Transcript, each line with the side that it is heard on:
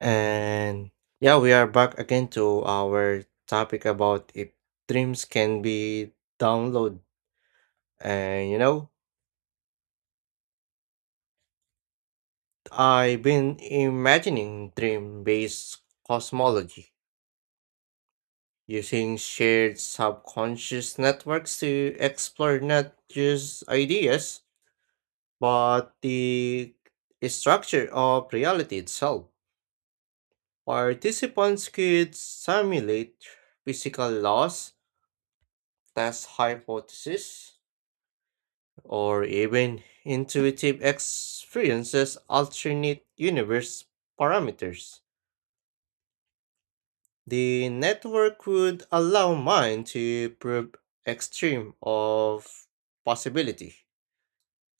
right: And yeah, we are back again to our topic about if dreams can be download. And you know, I've been imagining dream-based cosmology using shared subconscious networks to explore not just ideas, but the structure of reality itself. Participants could simulate physical laws, test hypotheses, or even intuitive experiences alternate universe parameters. The network would allow mind to probe extreme of possibility,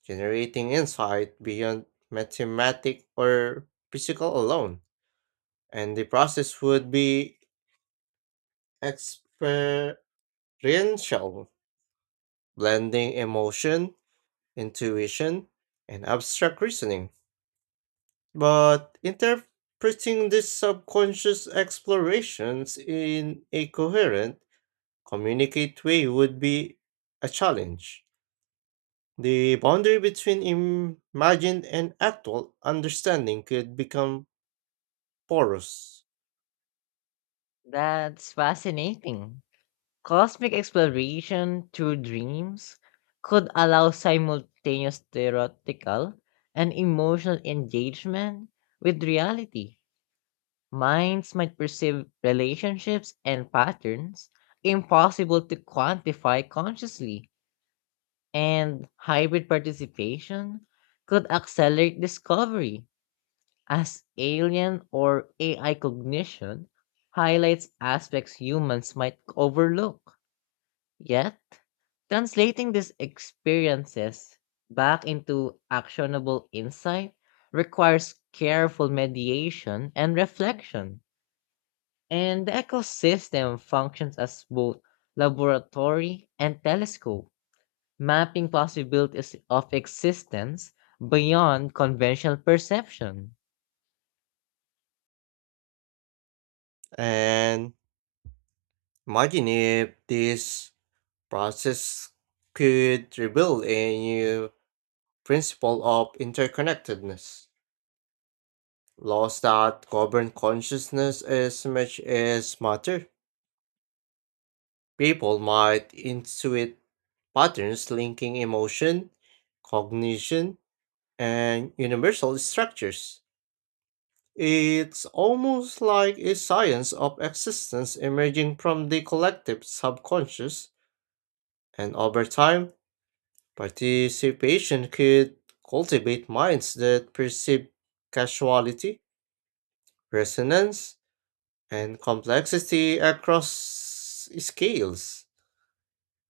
right: generating insight beyond mathematic or physical alone, and the process would be experiential, blending emotion, intuition, and abstract reasoning. But interpreting these subconscious explorations in a coherent, communicate way would be a challenge. The boundary between imagined and actual understanding could become porous.
left: That's fascinating. Cosmic exploration through dreams could allow simultaneous theoretical and emotional engagement with reality. Minds might perceive relationships and patterns impossible to quantify consciously, and hybrid participation could accelerate discovery as alien or AI cognition highlights aspects humans might overlook. Yet, translating these experiences back into actionable insight requires careful mediation and reflection. And the ecosystem functions as both laboratory and telescope, mapping possibilities of existence beyond conventional perception.
right: And imagine if this process could reveal a new principle of interconnectedness, laws that govern consciousness as much as matter. People might intuit patterns linking emotion, cognition, and universal structures. It's almost like a science of existence emerging from the collective subconscious, and over time, participation could cultivate minds that perceive casuality, resonance, and complexity across scales.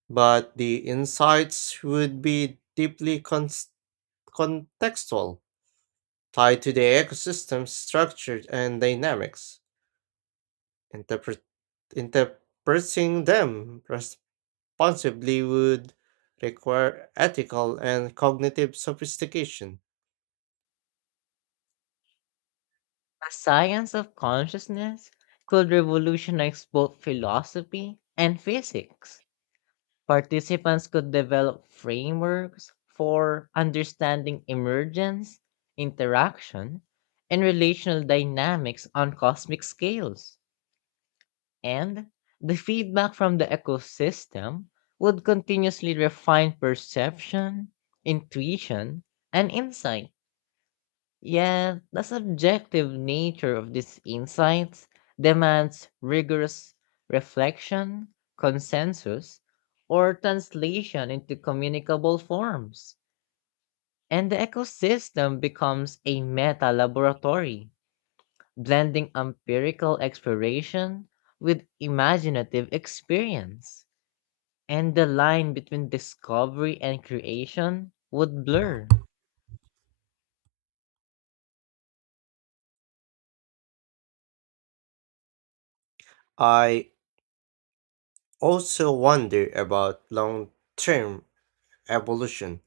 right: But the insights would be deeply contextual, tied to the ecosystem's structure and dynamics. Interpret- interpreting them responsibly would require ethical and cognitive sophistication.
left: The science of consciousness could revolutionize both philosophy and physics. Participants could develop frameworks for understanding emergence, interaction, and relational dynamics on cosmic scales. And the feedback from the ecosystem would continuously refine perception, intuition, and insight. Yet, the subjective nature of these insights demands rigorous reflection, consensus, or translation into communicable forms. And the ecosystem becomes a meta laboratory, blending empirical exploration with imaginative experience. And the line between discovery and creation would blur.
right: I also wonder about long term evolution.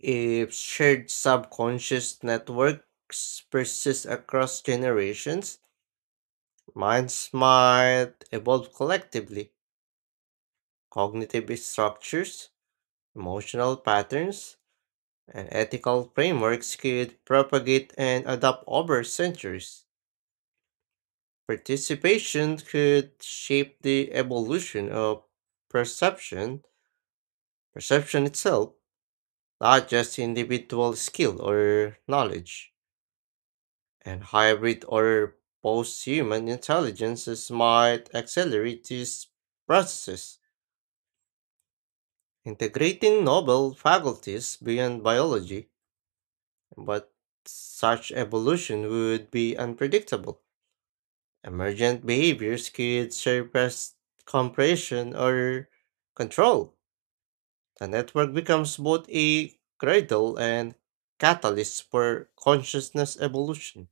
right: If shared subconscious networks persist across generations, minds might evolve collectively. Cognitive structures, emotional patterns, and ethical frameworks could propagate and adapt over centuries. Participation could shape the evolution of perception, perception itself, not just individual skill or knowledge. And hybrid or post human intelligences might accelerate these processes, integrating novel faculties beyond biology, but such evolution would be unpredictable. Emergent behaviors could surpass compression or control. The network becomes both a cradle and catalyst for consciousness evolution.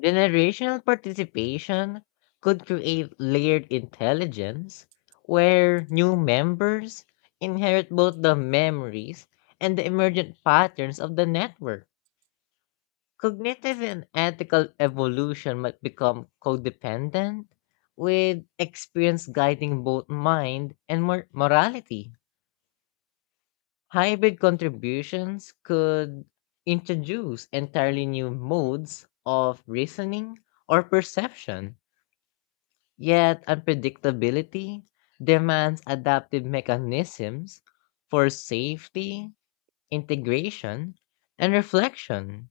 left: Generational participation could create layered intelligence where new members inherit both the memories and the emergent patterns of the network. Cognitive and ethical evolution might become codependent, with experience guiding both mind and morality. Hybrid contributions could introduce entirely new modes of reasoning or perception. Yet unpredictability demands adaptive mechanisms for safety, integration, and reflection.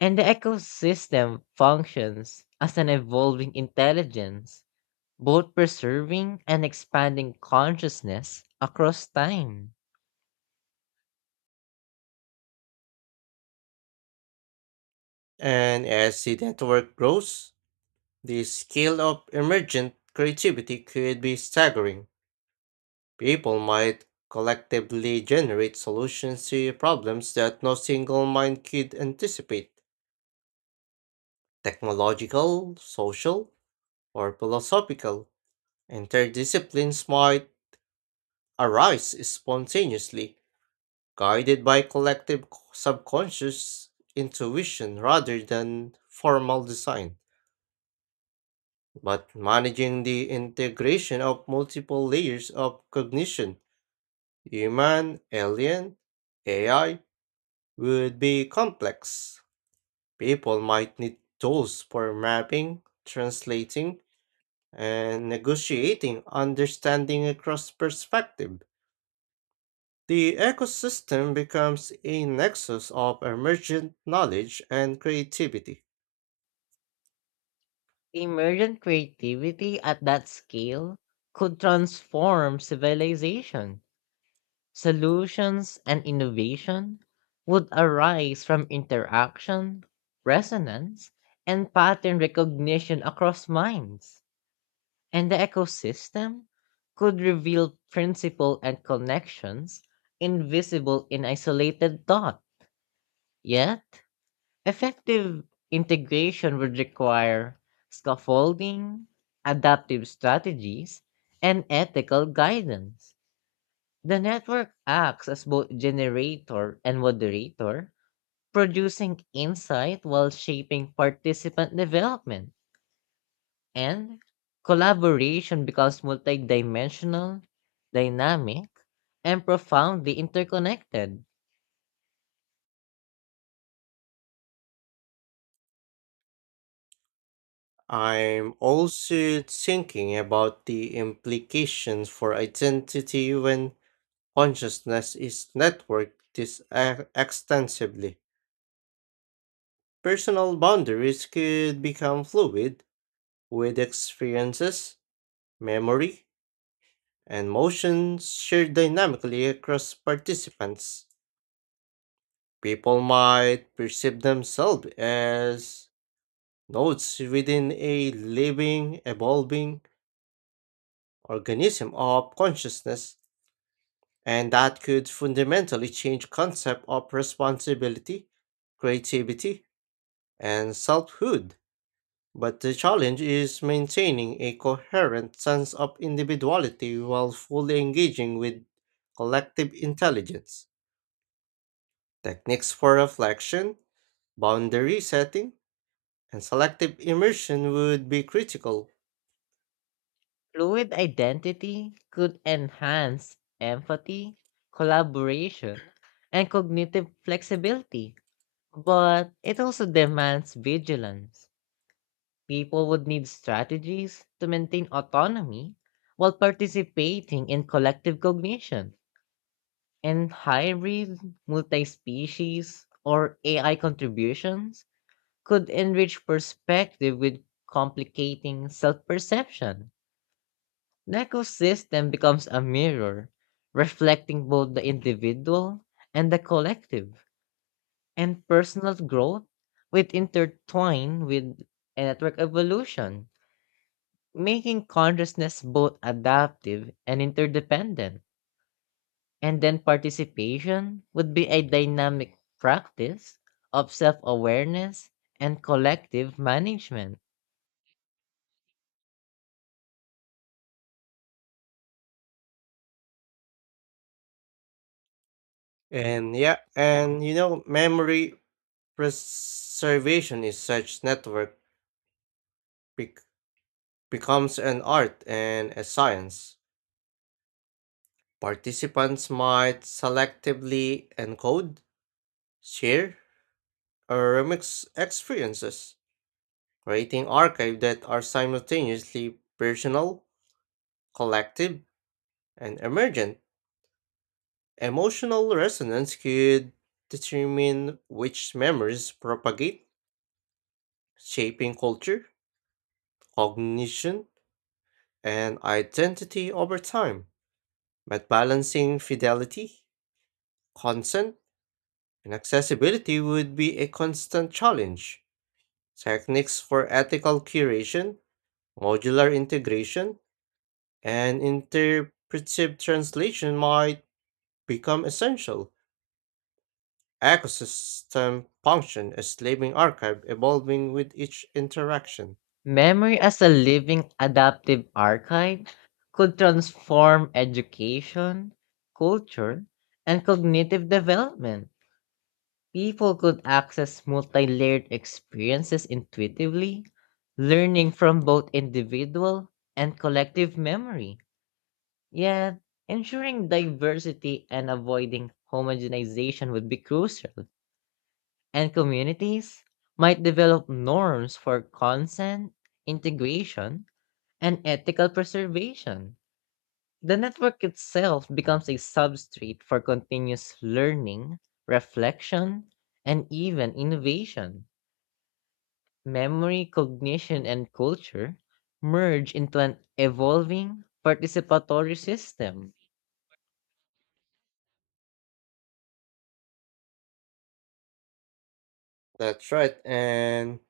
left: And the ecosystem functions as an evolving intelligence, both preserving and expanding consciousness across time.
right: And as the network grows, the scale of emergent creativity could be staggering. People might collectively generate solutions to problems that no single mind could anticipate technological, social, or philosophical. Interdisciplines might arise spontaneously, guided by collective subconscious intuition rather than formal design. But managing the integration of multiple layers of cognition, human, alien, AI, would be complex. People might need tools for mapping, translating, and negotiating understanding across perspective. The ecosystem becomes a nexus of emergent knowledge and creativity.
left: Emergent creativity at that scale could transform civilization. Solutions and innovation would arise from interaction, resonance, and pattern recognition across minds, and the ecosystem could reveal principle and connections invisible in isolated thought. Yet, effective integration would require scaffolding, adaptive strategies, and ethical guidance. The network acts as both generator and moderator, producing insight while shaping participant development. And collaboration becomes multidimensional, dynamic, and profoundly interconnected.
right: I'm also thinking about the implications for identity when consciousness is networked this extensively. Personal boundaries could become fluid, with experiences, memory, and motion shared dynamically across participants. People might perceive themselves as nodes within a living, evolving organism of consciousness, and that could fundamentally change concept of responsibility, creativity, and selfhood. But the challenge is maintaining a coherent sense of individuality while fully engaging with collective intelligence. Techniques for reflection, boundary setting, and selective immersion would be critical.
left: Fluid identity could enhance empathy, collaboration, and cognitive flexibility, but it also demands vigilance. People would need strategies to maintain autonomy while participating in collective cognition. And hybrid, multi species, or AI contributions could enrich perspective with complicating self perception. The ecosystem becomes a mirror, reflecting both the individual and the collective, and personal growth with intertwined with a network evolution, making consciousness both adaptive and interdependent. And then participation would be a dynamic practice of self awareness and collective management.
right: And yeah, memory preservation is such network bec- becomes an art and a science. Participants might selectively encode, share, or remix experiences, creating archive that are simultaneously personal, collective, and emergent. Emotional resonance could determine which memories propagate, shaping culture, cognition, and identity over time. But balancing fidelity, consent, and accessibility would be a constant challenge. Techniques for ethical curation, modular integration, and interpretive translation might become essential. Ecosystem function as living archive evolving with each interaction.
left: Memory as a living adaptive archive could transform education, culture, and cognitive development. People could access multi layered experiences intuitively, learning from both individual and collective memory. Yet, ensuring diversity and avoiding homogenization would be crucial, and communities might develop norms for consent, integration, and ethical preservation. The network itself becomes a substrate for continuous learning, reflection, and even innovation. Memory, cognition, and culture merge into an evolving participatory system.
right: That's right, and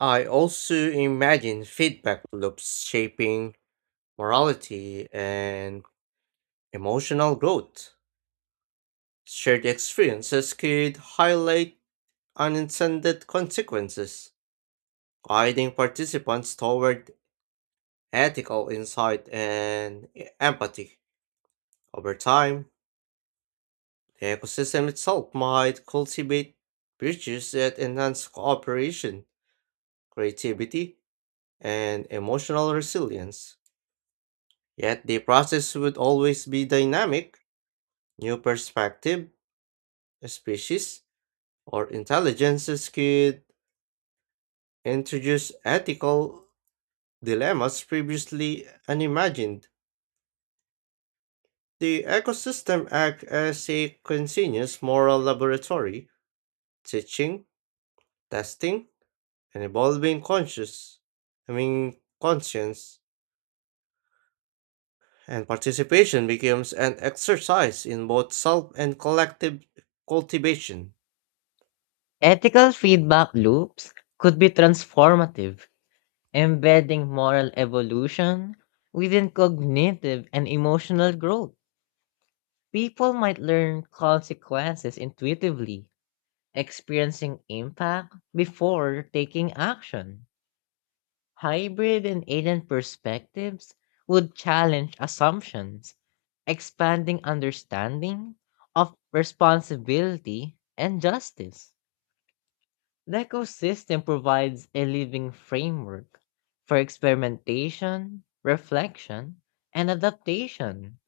right: I also imagine feedback loops shaping morality and emotional growth. Shared experiences could highlight unintended consequences, guiding participants toward ethical insight and empathy. Over time, the ecosystem itself might cultivate virtues that enhance cooperation, creativity, and emotional resilience. Yet the process would always be dynamic. New perspective, species, or intelligences could introduce ethical dilemmas previously unimagined. The ecosystem acts as a continuous moral laboratory, teaching, testing, an evolving conscious I mean conscience, and participation becomes an exercise in both self and collective cultivation.
left: Ethical feedback loops could be transformative, embedding moral evolution within cognitive and emotional growth. People might learn consequences intuitively, experiencing impact before taking action. Hybrid and alien perspectives would challenge assumptions, expanding understanding of responsibility and justice. The ecosystem provides a living framework for experimentation, reflection, and adaptation.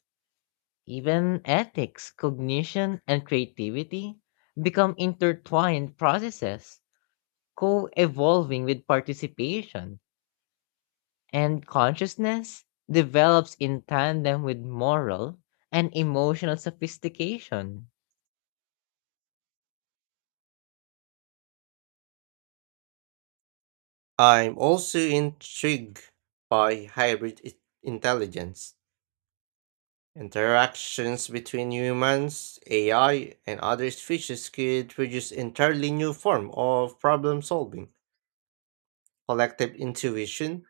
left: Even ethics, cognition, and creativity become intertwined processes, co evolving with participation. And consciousness develops in tandem with moral and emotional sophistication.
right: I'm also intrigued by hybrid intelligence. Interactions between humans, AI, and other species could produce entirely new form of problem solving, collective intuition,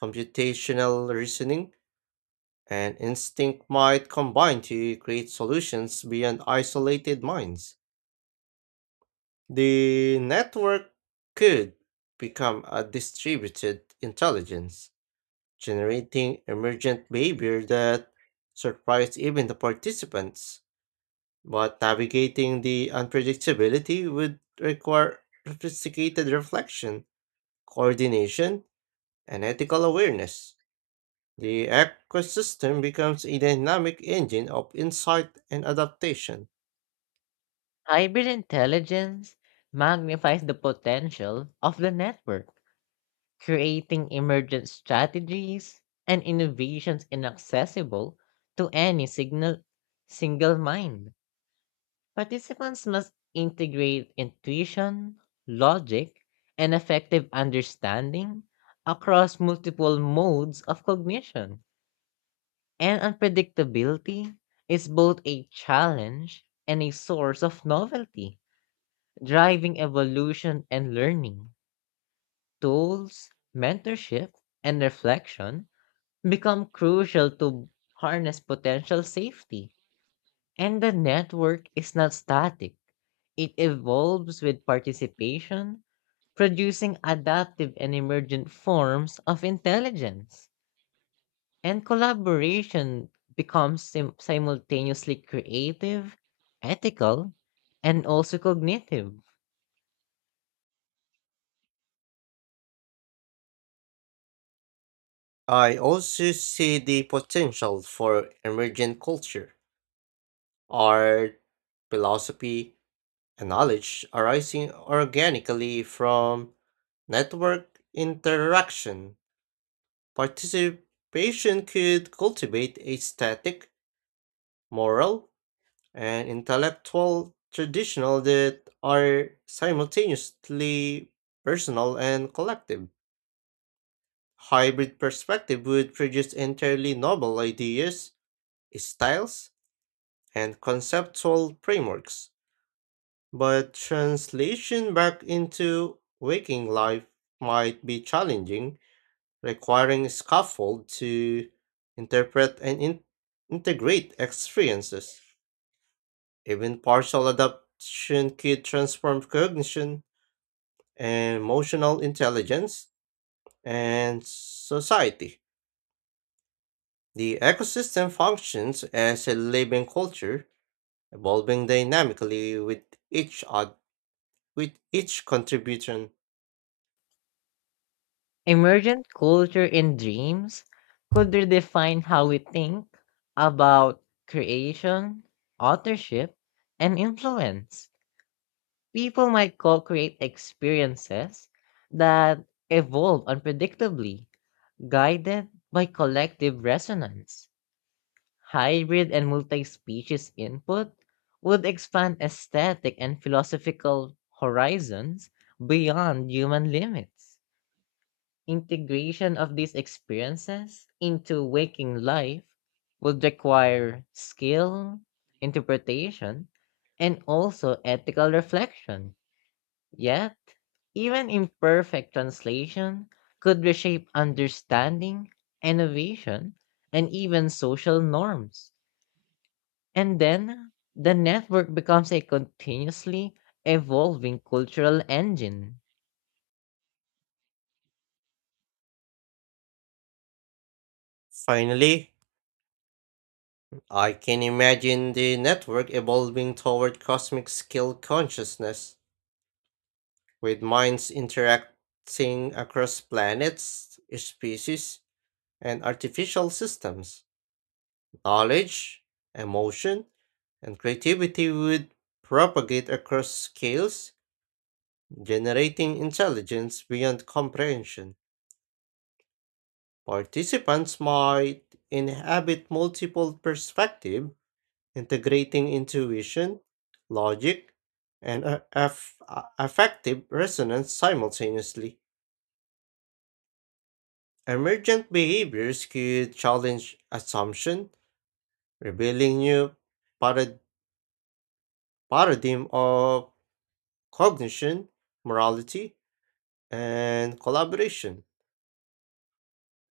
right: computational reasoning, and instinct might combine to create solutions beyond isolated minds. The network could become a distributed intelligence, generating emergent behavior that surprised even the participants. But navigating the unpredictability would require sophisticated reflection, coordination, and ethical awareness. The ecosystem becomes a dynamic engine of insight and adaptation.
left: Hybrid intelligence magnifies the potential of the network, creating emergent strategies and innovations inaccessible to any signal, single mind. Participants must integrate intuition, logic, and effective understanding across multiple modes of cognition. And unpredictability is both a challenge and a source of novelty, driving evolution and learning. Tools, mentorship, and reflection become crucial to harness potential safety. And the network is not static, it evolves with participation, producing adaptive and emergent forms of intelligence. And collaboration becomes simultaneously creative, ethical, and also cognitive.
right: I also see the potential for emergent culture, art, philosophy, and knowledge arising organically from network interaction. Participation could cultivate a static, moral, and intellectual traditional that are simultaneously personal and collective. Hybrid perspective would produce entirely novel ideas, styles, and conceptual frameworks, but translation back into waking life might be challenging, requiring a scaffold to interpret and integrate experiences. Even partial adaptation could transform cognition, emotional intelligence, and society. The ecosystem functions as a living culture, evolving dynamically with each oth- with each contribution.
left: Emergent culture and dreams could redefine how we think about creation, authorship, and influence. People might co create experiences that evolve unpredictably, guided by collective resonance. Hybrid and multi-species input would expand aesthetic and philosophical horizons beyond human limits. Integration of these experiences into waking life would require skill, interpretation, and also ethical reflection. Yet, even imperfect translation could reshape understanding, innovation, and even social norms. And then the network becomes a continuously evolving cultural engine.
right: Finally, I can imagine the network evolving toward cosmic scale consciousness, with minds interacting across planets, species, and artificial systems. Knowledge, emotion, and creativity would propagate across scales generating intelligence beyond comprehension. Participants might inhabit multiple perspectives, integrating intuition, logic, and affective resonance simultaneously. Emergent behaviors could challenge assumption, revealing new parad- paradigm of cognition, morality, and collaboration.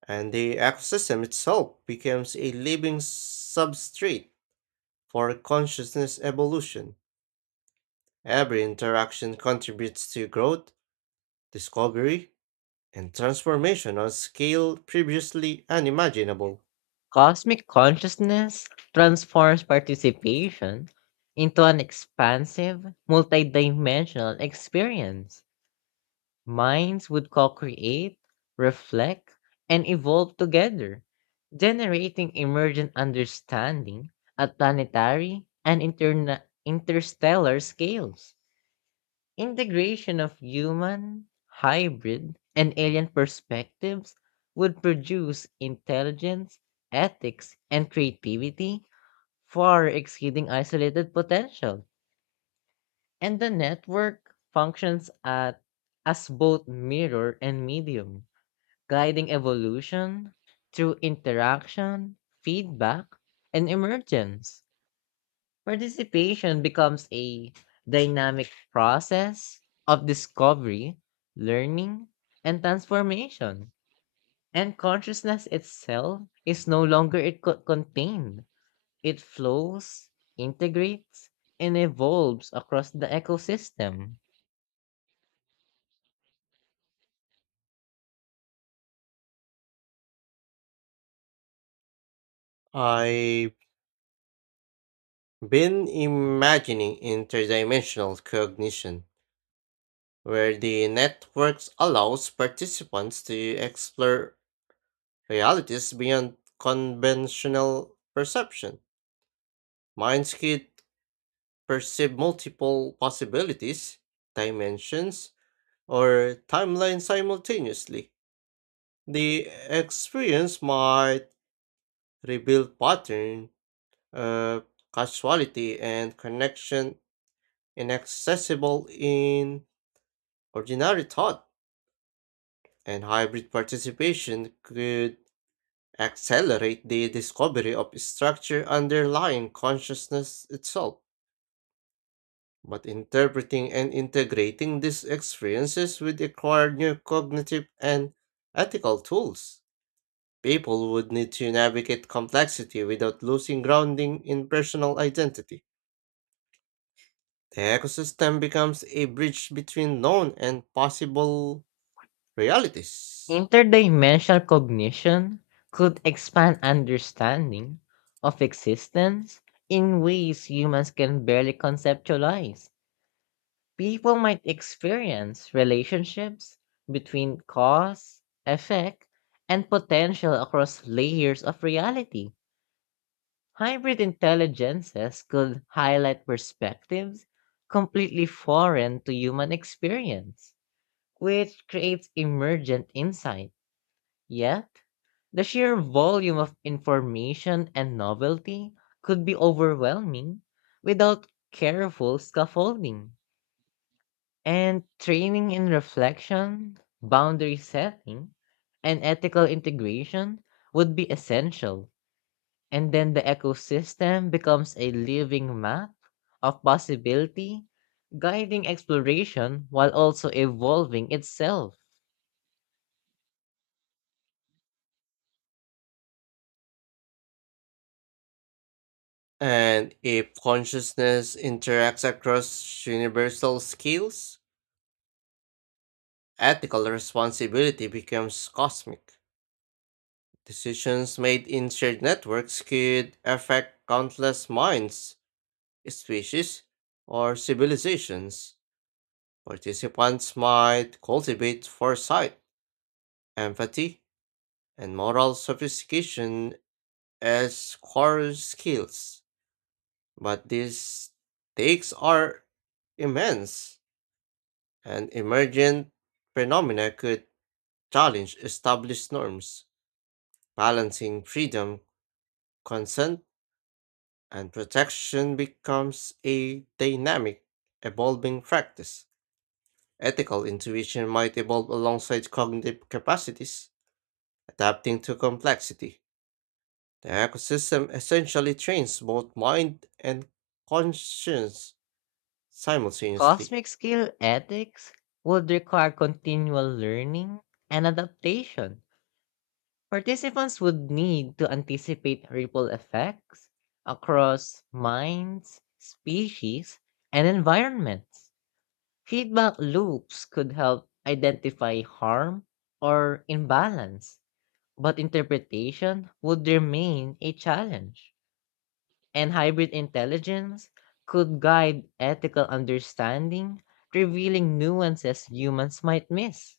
right: And the ecosystem itself becomes a living substrate for consciousness evolution. Every interaction contributes to growth, discovery, and transformation on a scale previously unimaginable.
left: Cosmic consciousness transforms participation into an expansive, multidimensional experience. Minds would co create, reflect, and evolve together, generating emergent understanding at planetary and interstellar scales. Integration of human, hybrid, and alien perspectives would produce intelligence, ethics, and creativity far exceeding isolated potential. And the network functions at as both mirror and medium, guiding evolution through interaction, feedback, and emergence. Participation becomes a dynamic process of discovery, learning, and transformation. And consciousness itself is no longer it contained. It flows, integrates, and evolves across the ecosystem.
right: I've been imagining interdimensional cognition, where the networks allows participants to explore realities beyond conventional perception. Minds could perceive multiple possibilities, dimensions, or timelines simultaneously. The experience might reveal pattern of causality and connection inaccessible in ordinary thought, and hybrid participation could accelerate the discovery of structure underlying consciousness itself. But interpreting and integrating these experiences would require new cognitive and ethical tools. People would need to navigate complexity without losing grounding in personal identity. The ecosystem becomes a bridge between known and possible realities.
left: Interdimensional cognition could expand understanding of existence in ways humans can barely conceptualize. People might experience relationships between cause, effect, and potential across layers of reality. Hybrid intelligences could highlight perspectives completely foreign to human experience, which creates emergent insight. Yet, the sheer volume of information and novelty could be overwhelming without careful scaffolding. And training in reflection, boundary setting, and ethical integration would be essential. And then the ecosystem becomes a living map of possibility, guiding exploration while also evolving itself.
right: And if consciousness interacts across universal scales, ethical responsibility becomes cosmic. Decisions made in shared networks could affect countless minds, species, or civilizations. Participants might cultivate foresight, empathy, and moral sophistication as core skills. But these stakes are immense, and emergent phenomena could challenge established norms, balancing freedom, consent, and protection becomes a dynamic, evolving practice. Ethical intuition might evolve alongside cognitive capacities, adapting to complexity. The ecosystem essentially trains both mind and conscience simultaneously.
left: Cosmic scale ethics would require continual learning and adaptation. Participants would need to anticipate ripple effects across minds, species, and environments. Feedback loops could help identify harm or imbalance, but interpretation would remain a challenge. And hybrid intelligence could guide ethical understanding, revealing nuances humans might miss.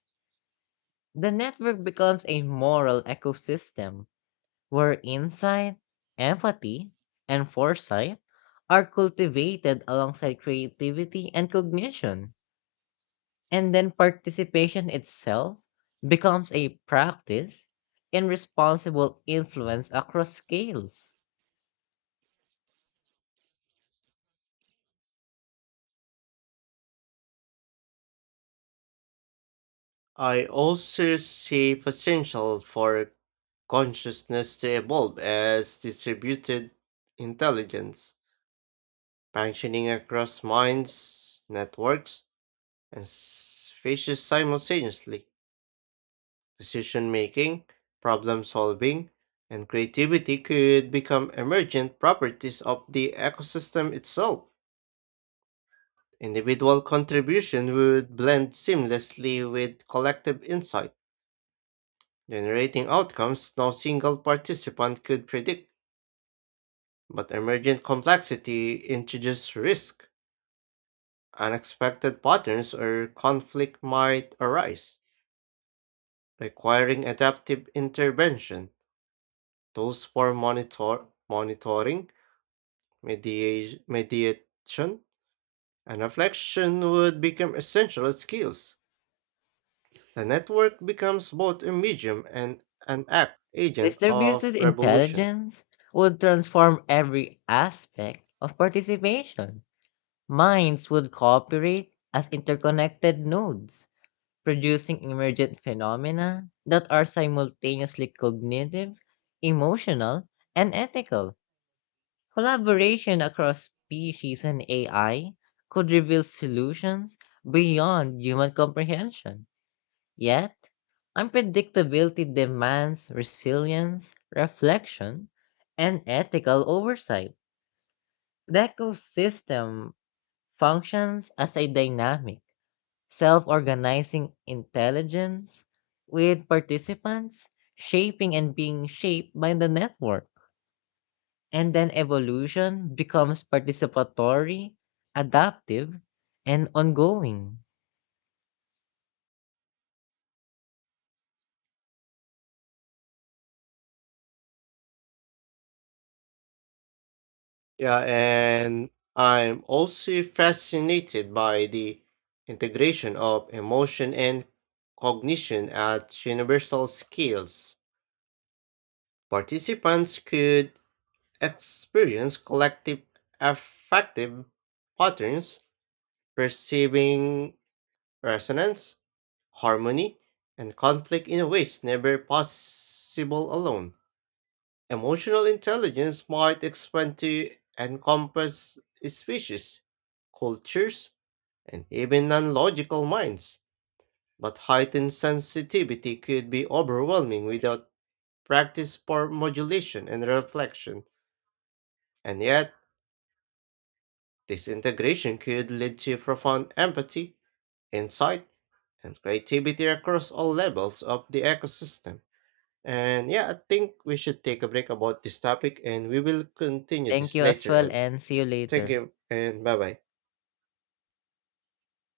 left: The network becomes a moral ecosystem where insight, empathy, and foresight are cultivated alongside creativity and cognition. And then participation itself becomes a practice in responsible influence across scales.
right: I also see potential for consciousness to evolve as distributed intelligence, functioning across minds, networks, and faces simultaneously. Decision making, problem solving, and creativity could become emergent properties of the ecosystem itself. Individual contribution would blend seamlessly with collective insight, generating outcomes no single participant could predict. But emergent complexity introduces risk. Unexpected patterns or conflict might arise, requiring adaptive intervention. Tools for monitoring, mediation, and reflection would become essential skills. The network becomes both a medium and an act agent of
left: Distributed
right: revolution.
left: intelligence would transform every aspect of participation. Minds would cooperate as interconnected nodes producing emergent phenomena that are simultaneously cognitive, emotional, and ethical. Collaboration across species and AI could reveal solutions beyond human comprehension. Yet, unpredictability demands resilience, reflection, and ethical oversight. The ecosystem functions as a dynamic self-organizing intelligence, with participants shaping and being shaped by the network. And then evolution becomes participatory, adaptive, and ongoing.
right: Yeah, and I'm also fascinated by the integration of emotion and cognition at universal scales. Participants could experience collective affective patterns perceiving resonance, harmony, and conflict in ways never possible alone. Emotional intelligence might expand to encompass species, cultures, and even non logical minds, but heightened sensitivity could be overwhelming without practice for modulation and reflection. And yet, this integration could lead to profound empathy, insight, and creativity across all levels of the ecosystem. And yeah, I think we should take a break about this topic and we will continue
left: Thank
right: this
left: you as
right: later
left: well
right: on.
left: and see you
right: Thank
left: later.
right: you and bye bye.